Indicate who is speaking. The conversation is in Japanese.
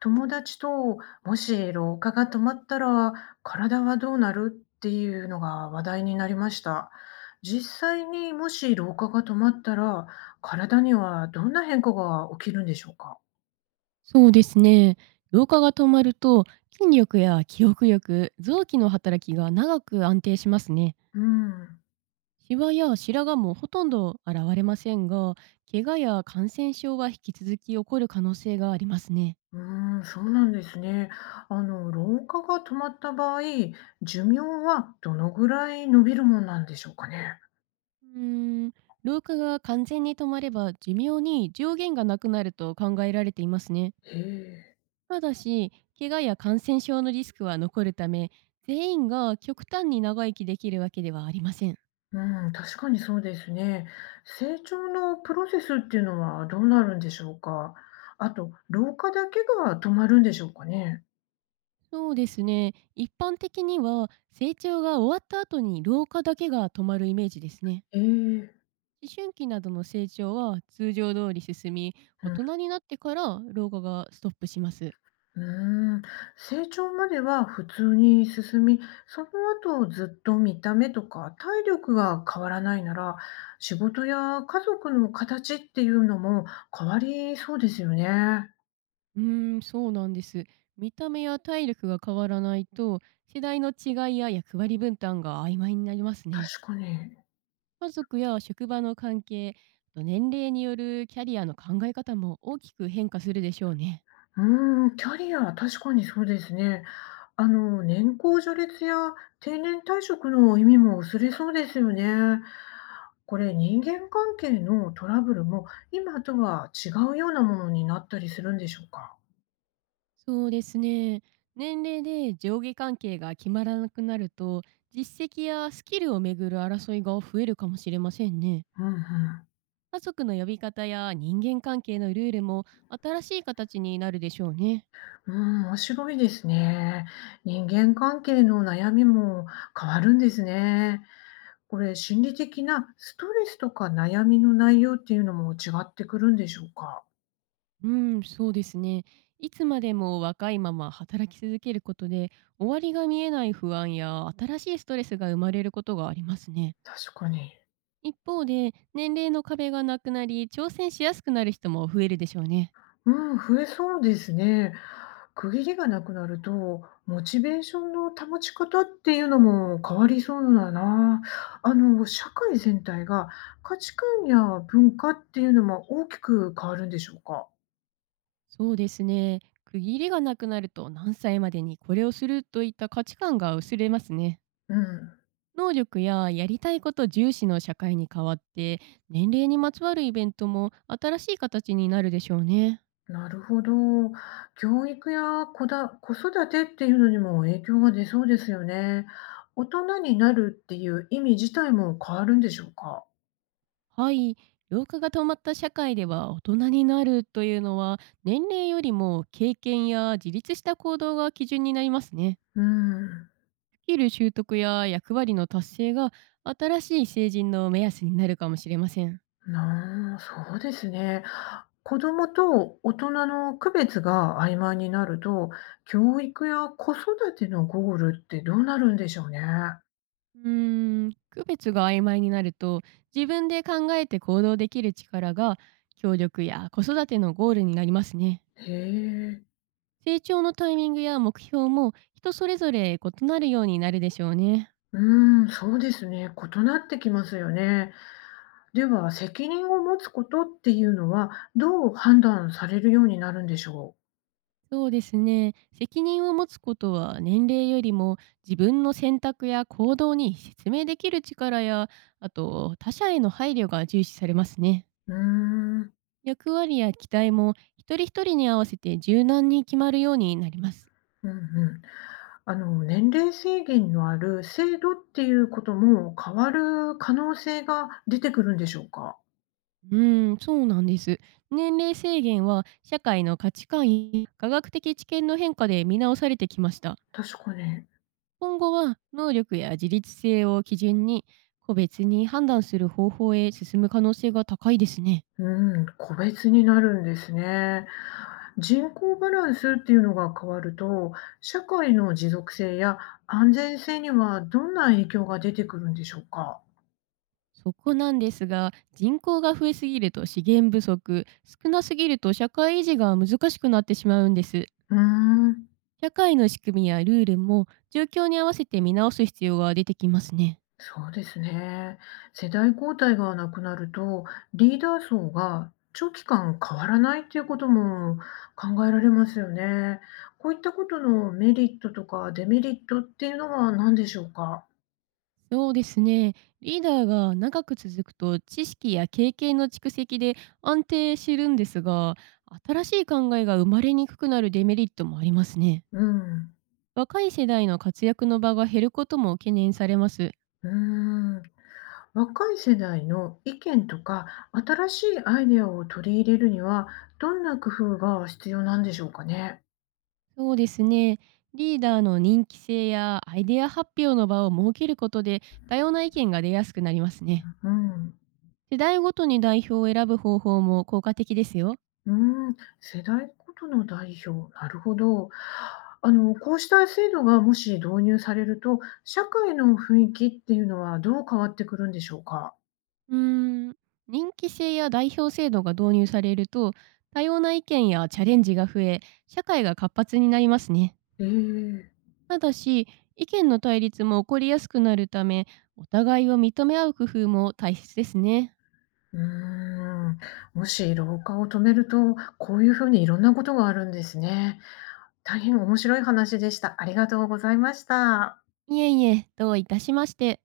Speaker 1: 友達と、もし老化が止まったら体はどうなるっていうのが話題になりました。実際にもし老化が止まったら、体にはどんな変化が起きるんでしょうか？
Speaker 2: そうですね。老化が止まると筋力や記憶力、臓器の働きが長く安定しますね。
Speaker 1: うん。
Speaker 2: シワや白髪もほとんど現れませんが、怪我や感染症は引き続き起こる可能性がありますね。
Speaker 1: うーん、そうなんですね。老化が止まった場合、寿命はどのぐらい伸びるもんなんでしょうかね？
Speaker 2: うーん、老化が完全に止まれば寿命に上限がなくなると考えられていますね。
Speaker 1: へえ。
Speaker 2: ただし、怪我や感染症のリスクは残るため、全員が極端に長生きできるわけではありません。
Speaker 1: うん、確かにそうですね。成長のプロセスっていうのはどうなるんでしょうか。あと、老化だけが止まるんでしょうかね？
Speaker 2: そうですね。一般的には成長が終わった後に老化だけが止まるイメージですね。
Speaker 1: えー、
Speaker 2: 思春期などの成長は通常通り進み、大
Speaker 1: う
Speaker 2: 人になってから老化がストップします。
Speaker 1: うん。成長までは普通に進み、その後ずっと見た目とか体力が変わらないなら、仕事や家族の形っていうのも変わりそうですよね。
Speaker 2: そうなんです。見た目や体力が変わらないと、世代の違いや役割分担が曖昧になりますね。
Speaker 1: 確かに。
Speaker 2: 家族や職場の関係、あと年齢によるキャリアの考え方も大きく変化するでしょうね。
Speaker 1: うーん、キャリア、確かにそうですね。年功序列や定年退職の意味も薄れそうですよね。これ、人間関係のトラブルも今とは違うようなものになったりするんでしょうか？
Speaker 2: そうですね。年齢で上下関係が決まらなくなると、実績やスキルをめぐる争いが増えるかもしれませんね。
Speaker 1: うんうん。
Speaker 2: 家族の呼び方や人間関係のルールも新しい形になるでしょうね。
Speaker 1: うん、面白いですね。人間関係の悩みも変わるんですね。これ、心理的なストレスとか悩みの内容っていうのも違ってくるんでしょうか？
Speaker 2: うん、そうですね。いつまでも若いまま働き続けることで、終わりが見えない不安や新しいストレスが生まれることがありますね。
Speaker 1: 確かに。
Speaker 2: 一方で、年齢の壁がなくなり、挑戦しやすくなる人も増えるでしょうね。
Speaker 1: うん、増えそうですね。区切りがなくなると、モチベーションの保ち方っていうのも変わりそうだな。社会全体が価値観や文化っていうのも大きく変わるんでしょうか？
Speaker 2: そうですね。区切りがなくなると何歳までにこれをするといった価値観が薄れますね。
Speaker 1: うん、
Speaker 2: 能力ややりたいこと重視の社会に変わって、年齢にまつわるイベントも新しい形になるでしょうね。
Speaker 1: なるほど。教育や子育てっていうのにも影響が出そうですよね。大人になるっていう意味自体も変わるんでしょうか？
Speaker 2: はい。老化が止まった社会では、大人になるというのは年齢よりも経験や自立した行動が基準になりますね。
Speaker 1: うん。
Speaker 2: スキル習得や役割の達成が新しい成人の目安になるかもしれません。
Speaker 1: なあ、そうですね。子供と大人の区別が曖昧になると、教育や子育てのゴールってどうなるんでしょうね？
Speaker 2: 区別が曖昧になると、自分で考えて行動できる力が協力や子育てのゴールになりますね。
Speaker 1: へえ。
Speaker 2: 成長のタイミングや目標も人それぞれ異なるようになるでしょうね。
Speaker 1: うん、そうですね。異なってきますよね。では、責任を持つことっていうのは、どう判断されるようになるんでしょ
Speaker 2: そうですね。責任を持つことは年齢よりも、自分の選択や行動に説明できる力や、あと他者への配慮が重視されますね。
Speaker 1: う？うーん、
Speaker 2: 役割や期待も一人一人に合わせて柔軟に決まるようになります。
Speaker 1: うんうん。年齢制限のある制度っていうことも変わる可能性が出てくるんでしょうか？
Speaker 2: そうなんです。年齢制限は社会の価値観や科学的知見の変化で見直されてきました。
Speaker 1: 確かに。
Speaker 2: 今後は能力や自立性を基準に、個別に判断する方法へ進む可能性が高いですね。
Speaker 1: うん、個別になるんですね。人口バランスっていうのが変わると、社会の持続性や安全性にはどんな影響が出てくるんでしょうか？
Speaker 2: そこなんですが、人口が増えすぎると資源不足、少なすぎると社会維持が難しくなってしまうんです。
Speaker 1: うーん、
Speaker 2: 社会の仕組みやルールも、状況に合わせて見直す必要が出てきますね。
Speaker 1: そうですね。世代交代がなくなると、リーダー層が長期間変わらないっていうことも考えられますよね。こういったことのメリットとかデメリットっていうのは何でしょうか？
Speaker 2: そうですね。リーダーが長く続くと知識や経験の蓄積で安定してるんですが、新しい考えが生まれにくくなるデメリットもありますね。
Speaker 1: うん。
Speaker 2: 若い世代の活躍の場が減ることも懸念されます。
Speaker 1: うん。若い世代の意見とか新しいアイデアを取り入れるにはどんな工夫が必要なんでしょうかね？
Speaker 2: そうですね。リーダーの人気性やアイデア発表の場を設けることで、多様な意見が出やすくなりますね。
Speaker 1: うん、
Speaker 2: 世代ごとに代表を選ぶ方法も効果的ですよ。
Speaker 1: うん、世代ごとの代表、なるほど。こうした制度がもし導入されると、社会の雰囲気っていうのはどう変わってくるんでしょうか？
Speaker 2: うーん、人気制や代表制度が導入されると、多様な意見やチャレンジが増え、社会が活発になりますね。
Speaker 1: ええ
Speaker 2: ただし、意見の対立も起こりやすくなるため、お互いを認め合う工夫も大切ですね。
Speaker 1: うーん、もし老化を止めると、こういうふうにいろんなことがあるんですね。大変面白い話でした。ありがとうございました。
Speaker 2: いえいえ、どういたしまして。